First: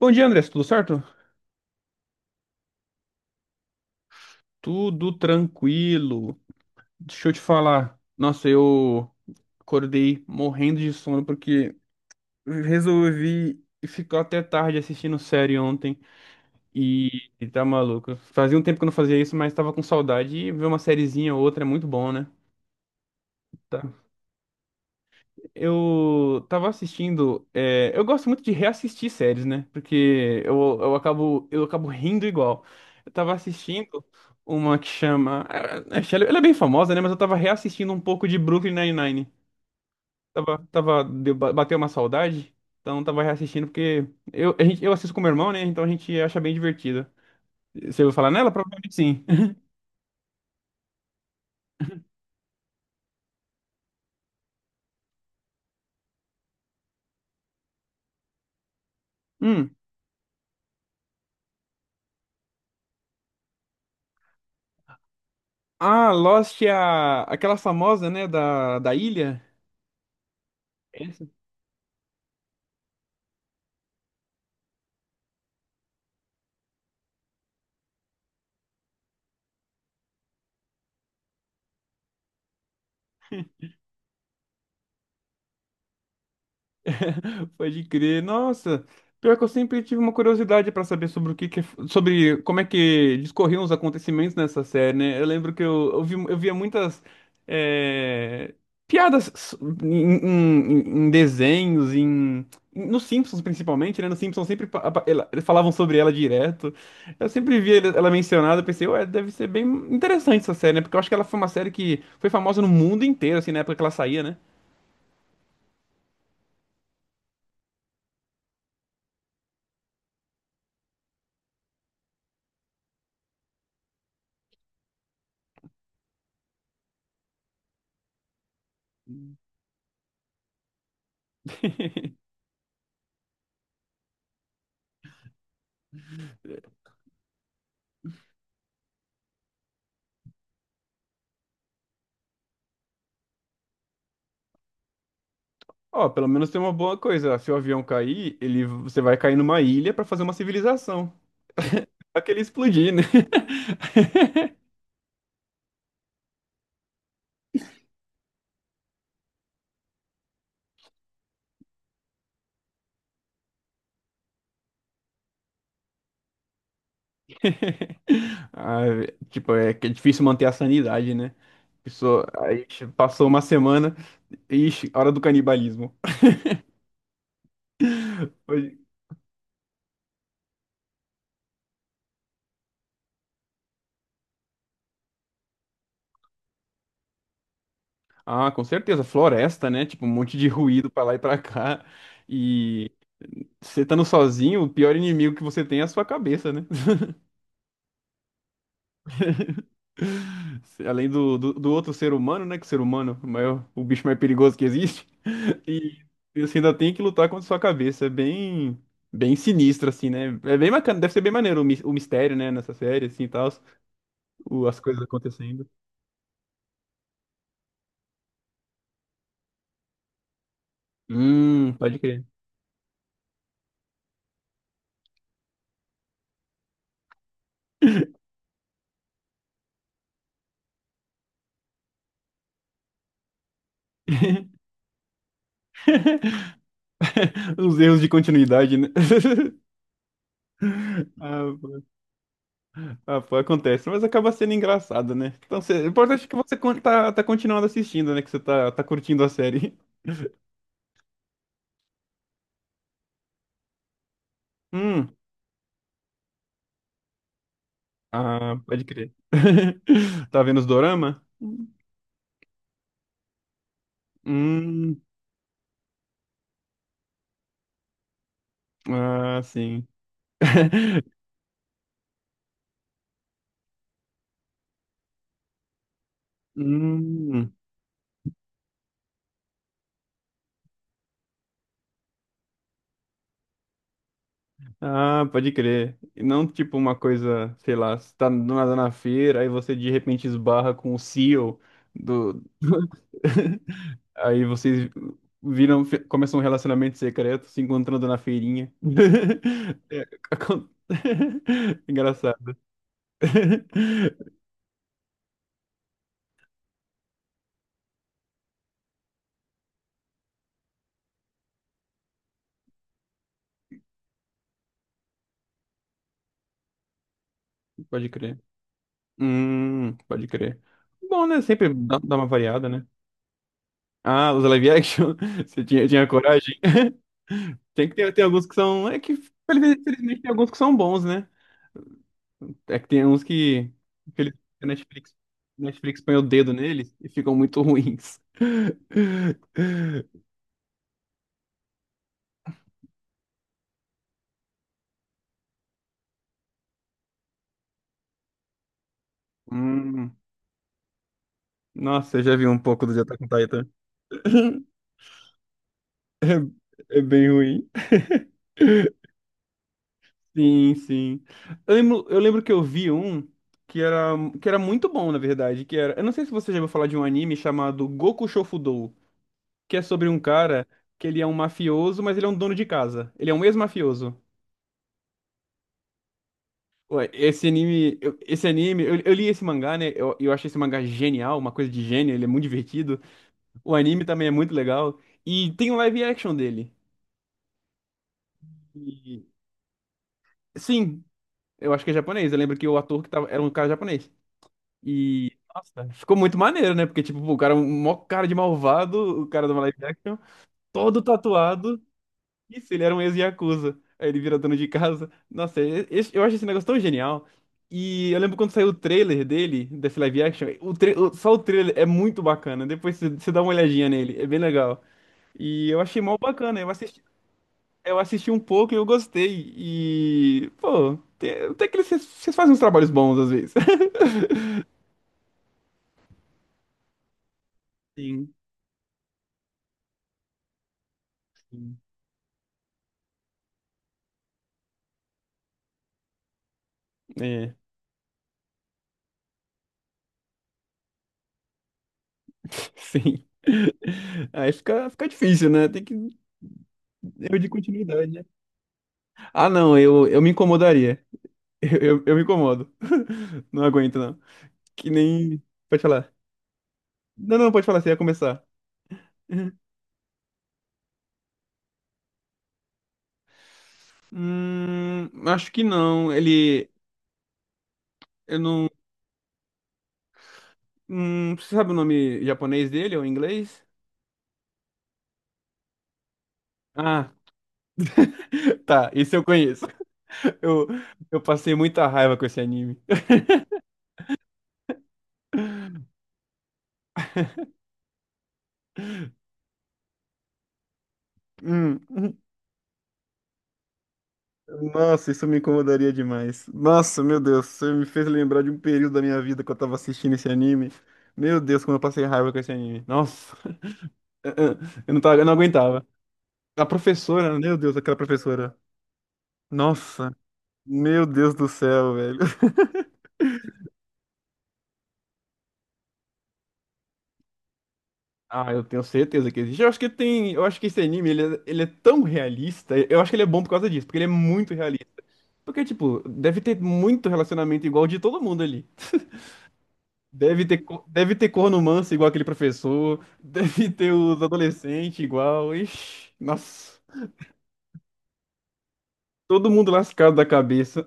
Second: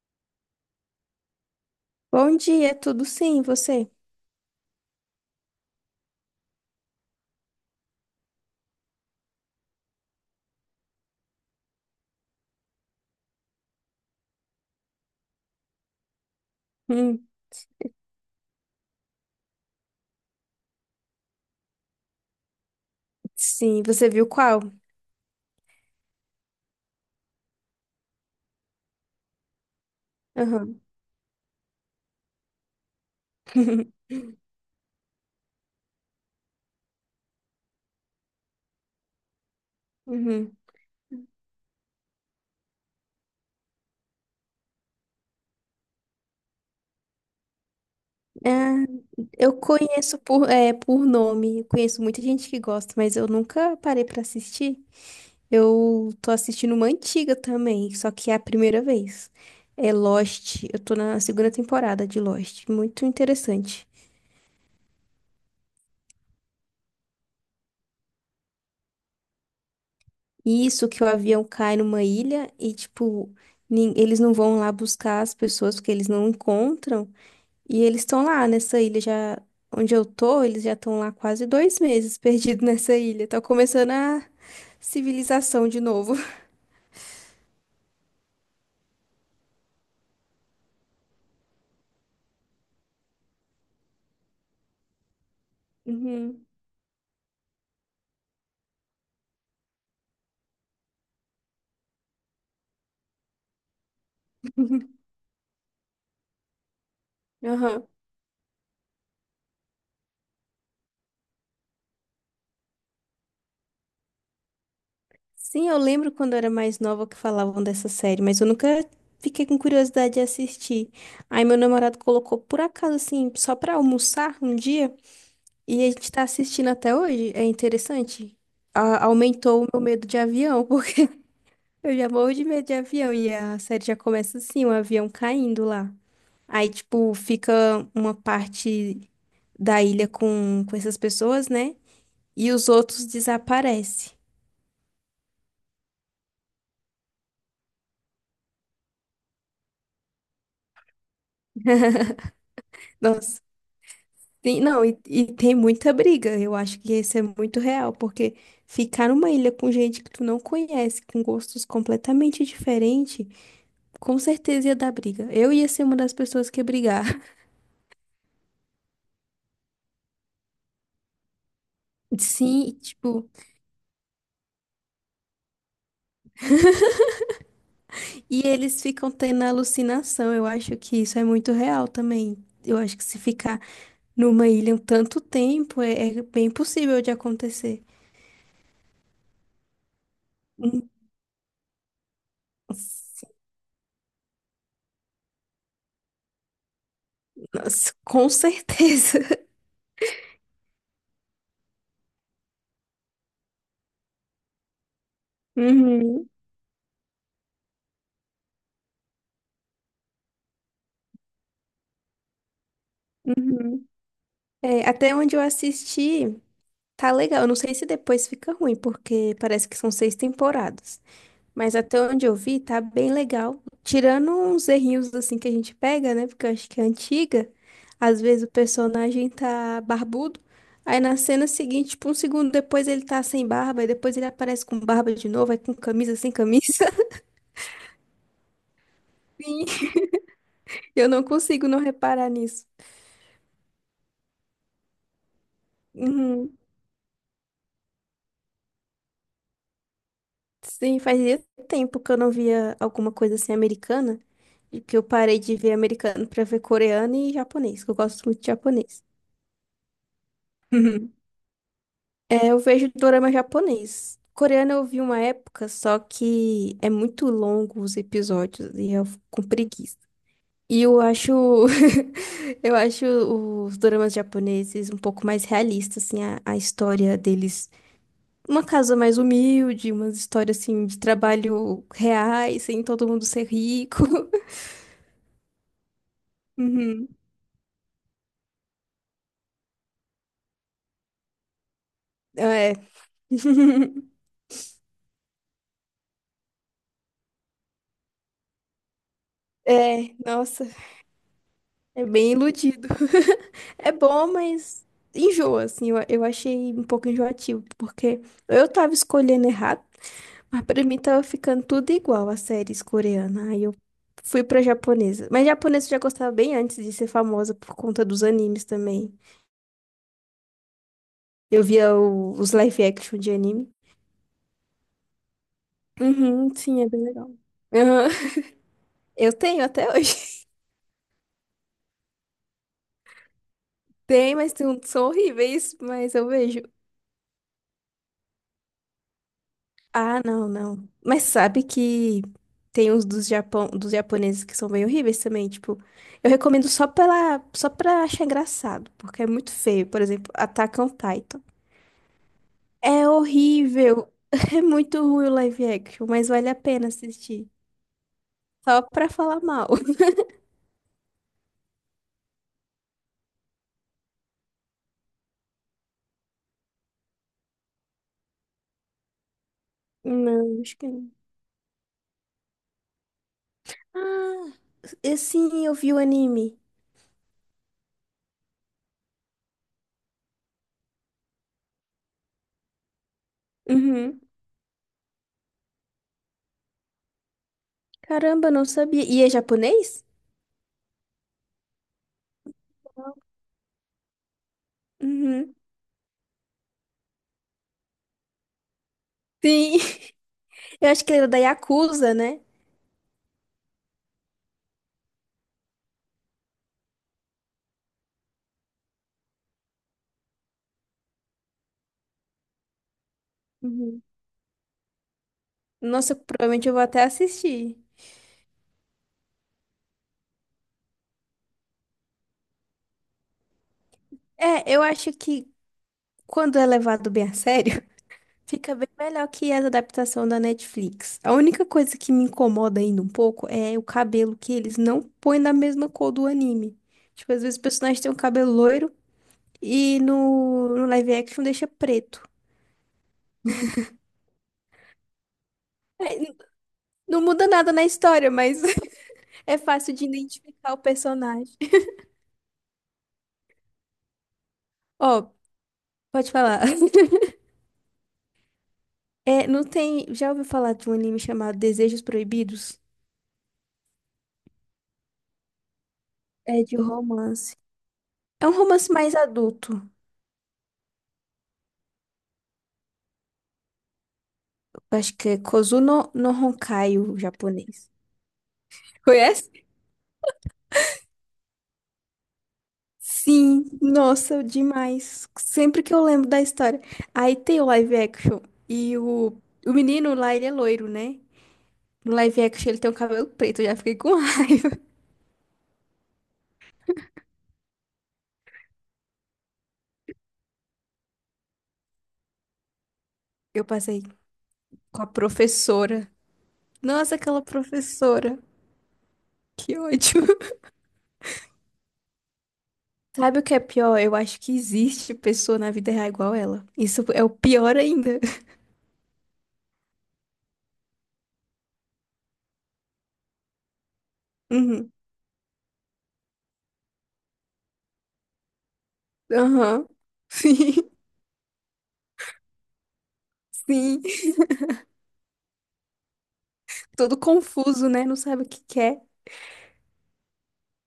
Bom dia, André, tudo certo? Bom dia, tudo sim, você? Tudo tranquilo. Deixa eu te falar. Nossa, eu acordei morrendo de sono porque resolvi ficar até tarde assistindo série ontem Hum, e tá maluco. Fazia um tempo que eu não fazia isso, mas tava com saudade e ver uma sériezinha ou outra é muito bom, né? sim, Tá. você viu qual? Eu tava assistindo. Eu gosto muito de reassistir séries, né? Porque eu, Aham. eu acabo, eu acabo rindo igual. Eu tava assistindo uma que chama. Ela é bem famosa, né? Mas eu tava reassistindo um pouco de Brooklyn Nine-Nine. Uhum. Bateu uma saudade. Então tava reassistindo porque eu assisto com meu irmão, né? Então a gente acha bem divertida. Você ouviu falar nela? Ah, Provavelmente sim. eu conheço por, por nome, eu conheço muita gente que gosta, mas eu nunca parei pra assistir. Eu tô assistindo uma antiga também, só que é a primeira vez. Hum. É Lost, eu tô na segunda temporada de Lost, muito interessante. Ah, Lost é aquela famosa, né? Da ilha. Isso que o avião cai numa ilha e, tipo, eles não vão lá buscar as pessoas porque eles não encontram. E eles estão lá nessa ilha já. Onde eu tô, eles já estão lá quase 2 meses perdidos nessa ilha. Tá começando a civilização de novo. Pode crer. Nossa, pior que eu sempre tive uma curiosidade pra saber sobre sobre como é que discorriam os acontecimentos nessa série, né? Eu lembro que eu Uhum. via muitas é, piadas em desenhos, em nos Simpsons principalmente, né? Nos Simpsons sempre pa- apa- ela- eles falavam sobre ela direto. Eu sempre via Aham. ele- ela mencionada, eu pensei, ué, deve ser bem interessante essa série, né? Porque eu acho que ela foi uma série que foi famosa no mundo inteiro, assim, na época que ela saía, né? Sim, eu lembro quando eu era mais nova que falavam dessa série, mas eu nunca fiquei com curiosidade de assistir. Aí meu namorado colocou por acaso, assim, só pra almoçar um dia, e a gente tá assistindo até hoje. É interessante. Aumentou o meu medo de avião, porque eu já morro de medo de avião, e a série já começa assim, um avião caindo lá. Aí, tipo, fica uma parte da ilha com essas pessoas, né? E os outros desaparecem. Ó, pelo menos tem uma boa coisa. Se o avião cair, você vai cair numa ilha pra fazer uma civilização. Só que ele explodir, né? Nossa, não, e tem muita briga. Eu acho que isso é muito real, porque ficar numa ilha com gente que tu não conhece, com gostos completamente diferentes, com certeza ia dar briga. Eu ia ser uma das pessoas que ia brigar. Ah, tipo, é que é difícil manter a sanidade, né? Pessoa, aí Sim, passou tipo, uma semana, ixi, hora do canibalismo. e Foi- eles ficam tendo alucinação. Eu acho que isso é muito real também. Eu acho que se ficar numa ilha em tanto tempo é, é bem possível de acontecer. Ah, com certeza, floresta, né? Tipo, um monte de Hum, ruído pra lá e pra cá. E você estando sozinho, o pior inimigo que você tem é a sua cabeça, né? Nossa, com certeza. Além do outro ser humano, né? Que o ser humano é o maior, o bicho mais perigoso que existe. E Uhum, e você ainda tem que lutar contra sua cabeça. É bem sinistro, assim, né? É bem bacana, deve ser bem maneiro o mistério, né? Nessa série, assim, e tal, uhum. As É, coisas até onde eu acontecendo. assisti, tá legal. Eu não sei se depois fica ruim, porque parece que são seis temporadas. Mas Pode até crer. onde eu vi, tá bem legal. Tirando uns errinhos assim que a gente pega, né? Porque eu acho que é antiga. Às vezes o personagem tá barbudo. Aí na cena seguinte, tipo, um segundo depois ele tá sem barba, e depois ele aparece com barba de novo, aí com camisa sem camisa. Os erros de continuidade, né? Sim, eu não Ah, consigo não pô, reparar nisso. ah, pô, acontece, mas acaba sendo engraçado, né? Então, cê, o importante é que Uhum. Tá continuando assistindo, né? Que tá curtindo a série. Sim, fazia tempo que eu não via alguma coisa assim americana, e que eu Hum, parei de ver americano pra ver coreano e japonês, que eu gosto muito de ah, pode japonês. crer. Tá vendo os dorama? É, eu vejo dorama japonês. Coreano eu Hum, vi uma época, só que é muito longo os episódios e eu fico ah, com sim. preguiça. E eu acho eu acho os doramas japoneses um pouco mais realistas, assim, a história Hum, deles. Uma casa mais humilde, umas histórias assim de trabalho reais, sem todo mundo ser rico. ah, pode crer. E não tipo uma Uhum. coisa, sei lá, você tá do nada na feira, aí você de repente esbarra com o CEO do. É. Aí vocês começam um relacionamento secreto, se encontrando na feirinha. É, É, nossa. acon- É bem Engraçado. iludido. É bom, mas enjoa, assim. Eu achei um pouco enjoativo, porque eu tava escolhendo errado, mas pra mim tava ficando tudo igual às séries coreanas. Aí eu fui pra japonesa. Mas japonesa eu já gostava bem antes de ser famosa por conta Pode dos crer. animes também. Pode crer. Bom, né? Eu Sempre via dá uma os variada, live né? action de anime. Ah, os live action? Você tinha Uhum, coragem? sim, é bem legal. Tem que Aham. ter, tem alguns que são. É que, Eu tenho até infelizmente, tem hoje. alguns que são bons, né? É que tem uns que. Tem, Infelizmente, mas tem são horríveis, Netflix mas põe o eu dedo vejo. neles e ficam muito ruins. Ah, não, não. Mas sabe que tem uns dos Japão, dos japoneses que são bem horríveis também, tipo, eu recomendo só pela, só pra achar engraçado, porque é muito feio, por Hum, exemplo, Attack on Titan. nossa, eu já vi um pouco do É Attack on Titan. horrível, é muito ruim o live action, mas vale a pena É bem assistir, ruim. só pra falar mal. Sim, sim. Eu lembro que eu vi um que era, que era muito bom, na verdade, que era, eu não sei se você já ouviu falar de um anime chamado Goku Shofudou, que é sobre um Não, cara acho que que não. ele é um mafioso, mas ele é um dono de casa. Ele é um ex-mafioso. Ah, sim, eu vi o anime. Ué, esse anime, eu li esse mangá, né? Eu achei esse mangá genial, uma coisa de gênio, ele é muito divertido. O anime Uhum. também é muito legal. E tem um live action dele. Caramba, não sabia. E E- é japonês? sim, eu acho que é japonês. Eu lembro que o ator que tava, era um cara japonês. E, Uhum. nossa, ficou muito maneiro, né? Porque, tipo, pô, o cara, é um mó cara de malvado, o cara de uma Sim. live action, Eu todo acho que ele era da tatuado. Yakuza, né? Isso, ele era um ex-yakuza. Aí ele vira dono de casa. Nossa, eu acho esse negócio tão genial. E eu lembro quando saiu o trailer dele, desse live action, só o trailer é muito bacana. Depois você dá uma olhadinha Uhum. nele, é bem legal. E eu achei Nossa, mal bacana, provavelmente eu vou até assistir. eu assisti um pouco e eu gostei. E, pô, vocês fazem uns trabalhos bons às vezes. É, eu acho que quando é levado bem a sério, Sim, fica bem melhor que a adaptação da Netflix. A única sim. coisa que me incomoda ainda um pouco é o cabelo que eles não põem da mesma cor do anime. Tipo, às É, vezes o personagem tem um cabelo loiro e no, no live action deixa preto. sim. Aí fica difícil, né? Tem que É, não erro muda de nada na continuidade, né? história, mas Ah, é não, fácil de eu me identificar o incomodaria. personagem. Eu, eu, eu me incomodo. Não aguento, não. Que Ó, nem. Pode falar. pode falar. Não, não, pode falar, você ia começar. É, não tem. Já ouviu falar de um anime chamado Desejos Proibidos? Acho que não. É Ele. de romance. Eu É um não. romance mais adulto. Você sabe o nome japonês dele ou inglês? Eu acho que é Kozuno no Honkai, Ah, o japonês. tá, isso eu Conhece? conheço. Eu, eu passei muita raiva com esse anime. Sim, nossa, demais. Sempre que eu lembro da história. Aí tem o live action. E o menino lá, ele é loiro, né? No Hum. live action ele tem um cabelo preto. Eu já fiquei com raiva. Nossa, isso me incomodaria demais. Nossa, meu Deus, você me fez lembrar de um período da minha vida que eu tava assistindo esse anime. Meu Deus, como eu passei raiva com esse anime. Nossa, Eu passei eu não com a tava, eu não aguentava. professora. A Nossa, professora, aquela meu Deus, aquela professora. professora. Que ódio. Nossa, meu Deus do céu, velho. Sabe o que é pior? Eu acho que existe pessoa na vida real igual ela. Isso é o pior ainda. Ah, eu tenho certeza que existe. Eu acho que tem, eu acho que esse anime, ele é tão realista. Eu acho que ele é bom por causa disso, porque ele é muito realista. Uhum. Porque, tipo, deve ter muito relacionamento igual de todo mundo ali. Aham. Sim, Deve ter corno manso igual aquele professor, deve ter sim. os adolescentes igual. Ixi, nossa, Todo confuso, né? Não sabe o que quer. todo mundo lascado da cabeça.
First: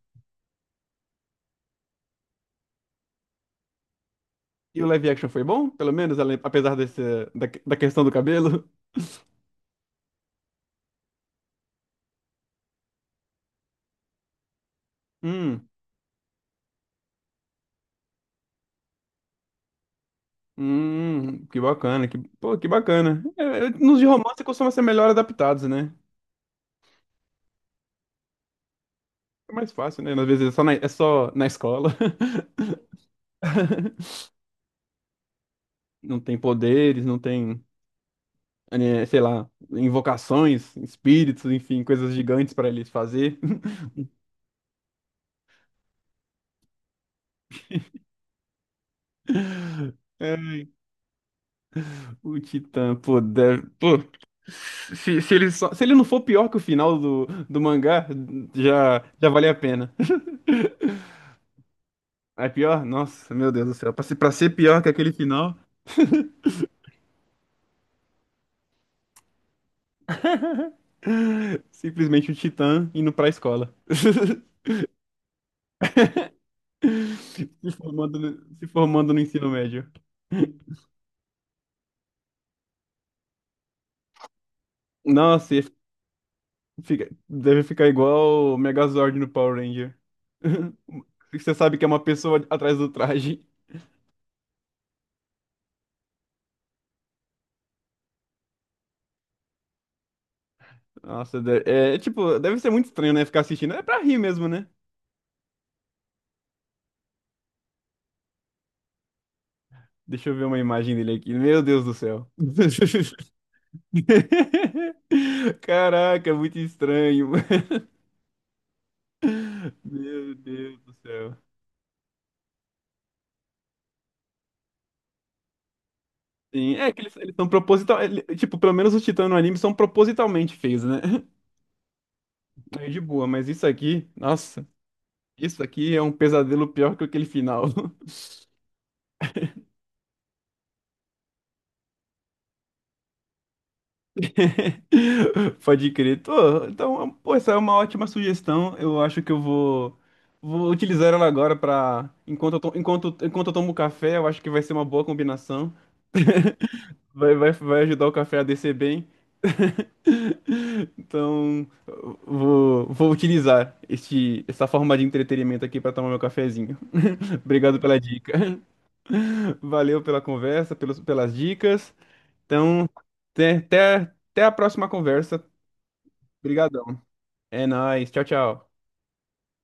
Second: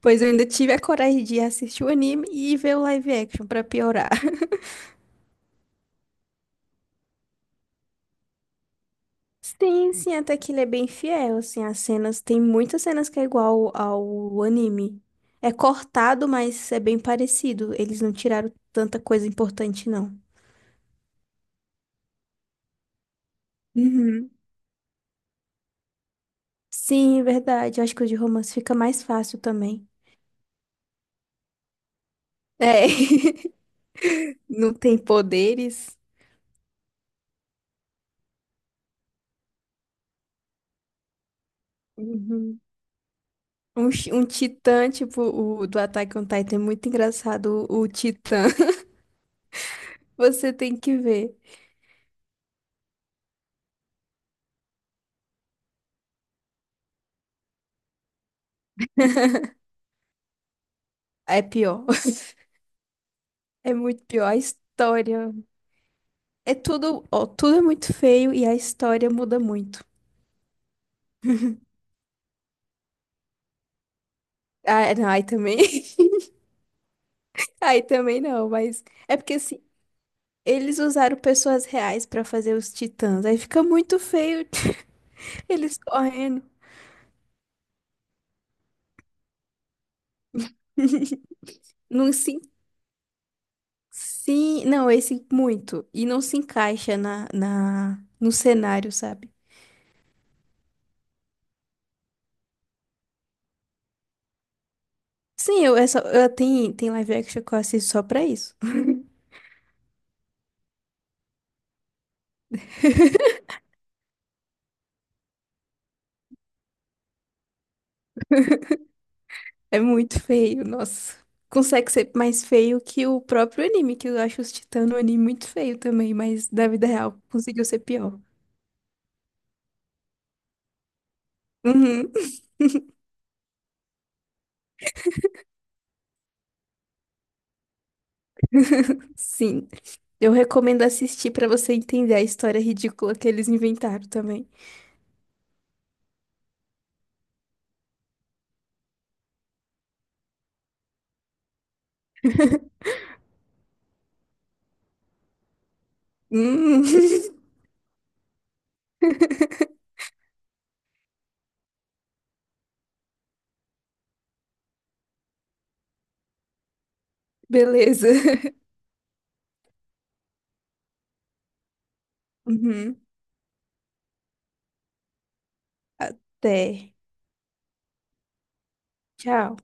Pois eu ainda tive a coragem de assistir o anime e ver o live action pra piorar. E o live action foi bom, pelo menos, apesar desse, da questão do cabelo? Sim, sim, até que ele é bem fiel, assim, as cenas, tem muitas cenas que é igual ao anime. É Hum, cortado, mas é bem parecido. Eles não tiraram tanta coisa importante, não. Que bacana, pô, que bacana. Nos de Uhum. romance costumam ser melhor adaptados, né? Sim, é verdade. Eu acho que o de romance fica mais fácil É mais também. fácil, né? Às vezes é é só na escola. É, não tem poderes. Não tem poderes, não tem, eh, sei lá, invocações, espíritos, enfim, coisas gigantes Uhum. para eles fazer. Um titã, tipo, o do Attack on Titan, é muito engraçado. O titã, você Ai, tem que ver. o Titã, pô, se ele só, se ele não for pior que o final do mangá, já vale a pena. É pior. É pior? Nossa, meu Deus do É céu. Muito pior. Pra A ser pior que aquele história. final, É tudo, ó, tudo é muito feio e a história muda muito. simplesmente o Titã indo pra escola. Ah, não, aí também. Aí também não, se mas. formando É no porque ensino assim, médio. eles usaram pessoas reais pra fazer os titãs. Aí fica muito feio Nossa, ia eles correndo. Deve ficar igual o Megazord no Power Ranger. Você sabe que é uma Não se. En- pessoa atrás do traje. Sim, não, esse muito. E não se encaixa no cenário, sabe? É, tipo, deve ser muito estranho, né? Ficar assistindo. É pra rir mesmo, né? Sim, eu, é só, tem live action que eu assisto só pra isso. Deixa eu ver uma imagem dele aqui. Meu Deus do céu. Caraca, é muito estranho. É muito Meu feio, Deus do nossa. céu. Consegue ser mais feio que o próprio anime, que eu acho os Titãs no anime muito feio também, mas da Sim, vida é que real eles são conseguiu ser proposital. pior. Tipo, pelo menos os titãs no anime são propositalmente feios, né? Uhum. Aí de boa, mas isso aqui, nossa, isso aqui é um pesadelo pior que aquele final. Sim. Eu recomendo assistir pra você entender a história ridícula que eles inventaram também. Pode crer. Tô, então, pô, essa é uma ótima sugestão. Eu acho que vou utilizar ela agora para enquanto eu tomo café, eu acho que vai ser uma boa combinação. Hum. Vai ajudar o café a descer bem. Então, vou utilizar essa forma de entretenimento aqui para tomar meu cafezinho. Obrigado pela Beleza. dica. Valeu pela conversa, pelas dicas. Então, Uhum. até até a próxima conversa. Obrigado. Até. É nóis. Tchau, tchau. Tchau.